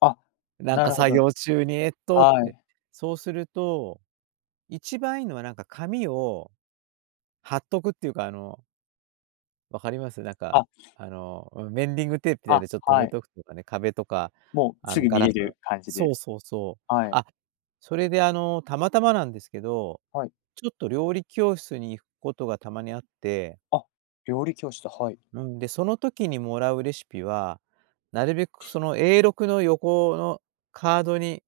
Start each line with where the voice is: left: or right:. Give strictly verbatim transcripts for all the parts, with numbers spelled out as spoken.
left: あ、
right: なん
left: な
right: か
left: るほ
right: 作
left: ど。
right: 業中に「えっと」っ
left: は
right: て。
left: い。
right: そうすると一番いいのは、なんか、紙を貼っとくっていうか、あの分かります？なんか、
left: あ。
right: あの、うん、メンディングテープで、
left: あ、
right: で、ちょっと止
left: は
right: め
left: い。
right: とくとかね、壁とか、
left: もう、
right: あ
left: す
right: の、
left: ぐ
right: ガ
left: 見
right: ラ
left: れ
right: ス
left: る感じ
right: そ
left: で。
right: うそうそう。
left: はい。
right: あ、それで、あの、たまたまなんですけど、
left: はい。
right: ちょっと料理教室に行くことがたまにあって
left: あ、料理教室、はい。
right: うん、で、その時にもらうレシピは、なるべく、その、えーろくの横のカードに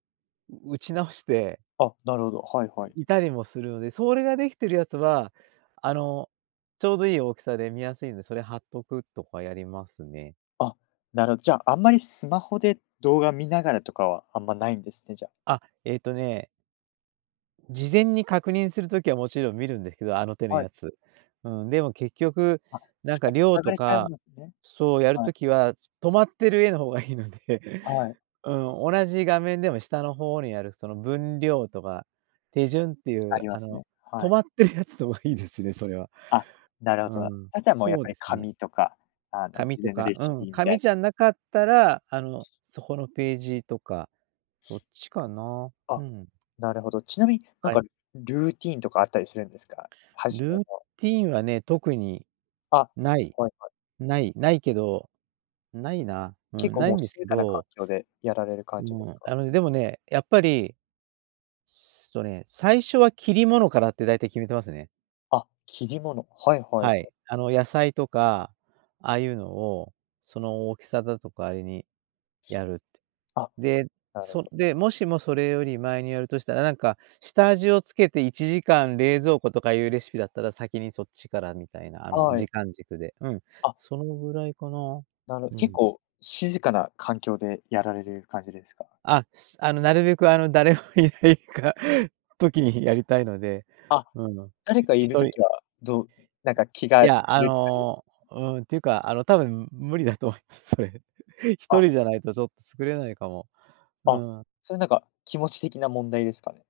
right: う打ち直して
left: あ、なるほど、はいはい。
right: いたりもするので、それが出来てるやつは、あの、ちょうどいい大きさで見やすいんで、それ貼っとくとかやりますね。
left: あ、なるじゃ、あんまりスマホで動画見ながらとかは、あんま無いんですね、じゃ。
right: あ、ええとね事前に確認するときはもちろん見るんですけど、あの手の
left: はい。
right: やつ。うん、でも結局、
left: あ、
right: なんか、量
left: さぐ
right: と
left: れちゃうん
right: か
left: ですね。
right: そう、やる
left: はい。
right: ときは、つ止まってる絵の方がいいので
left: はい。
right: うん、同じ画面でも下の方にある、その分量とか、手順ってい
left: あ
right: う、
left: りま
right: あ
left: す
right: の、
left: ね、
right: 止
left: はい。
right: まってるやつのがいいですね、それは。
left: あ、なるほ
right: う
left: どな。
right: ん、
left: あとはもうやっ
right: そう
left: ぱり
right: ですね。
left: 紙とか、あの、
right: 紙
left: 事
right: と
left: 前の
right: か、
left: レ
right: う
left: シ
right: ん、
left: ピみた
right: 紙
left: い
right: じゃなかったら、あの、そこのページとか、そっちか な。
left: あ、
right: ふん。
left: なるほど。ちなみに、なん
right: はい。
left: か、ルーティンとかあったりするんですか？初め
right: ルー
left: の。
right: ティンはね、特に、
left: あ、
right: 無い。
left: はいはい。
right: 無い無いけど、無いな。う
left: 結
right: ん、
left: 構
right: 無い
left: もう
right: んです
left: 静
right: け
left: かな環
right: ど
left: 境でやられる
right: あ
left: 感じです
right: の
left: か？
right: あの、でもね、やっぱり、すとね、最初は切り物からって大体決めてますね。
left: あ、切り物。はいはいは
right: はい。
left: い。
right: 野菜とか、ああいうのを、その大きさだとかあれにやるって。
left: あ、
right: で、
left: なるほ
right: そ
left: ど。
right: で、もしもそれより前にやるとしたら、なんか、下味をつけていちじかん冷蔵庫とかいうレシピだったら先にそっちからみたいな、あの、
left: はい。
right: 時間軸で、うん。
left: あ。
right: そのぐらいかな。
left: なる
right: う
left: 結
right: ん。
left: 構静かな環境でやられる感じですか？
right: あ、すあの、なるべく、あの、誰も居ないか時にやりたいので、
left: あ、
right: うん、
left: 誰か
right: ひ
left: 居
right: ひ
left: る
right: とり。
left: 時は、どうなんか、気
right: い
left: が散
right: や、あ
left: るって感じです？
right: の、うんっていうか、あの、多分無理だと思います、それ。ひと
left: あ。
right: りじゃないとちょっと作れないかも。う
left: あ、
right: ん。
left: それなんか、気持ち的な問題ですかね？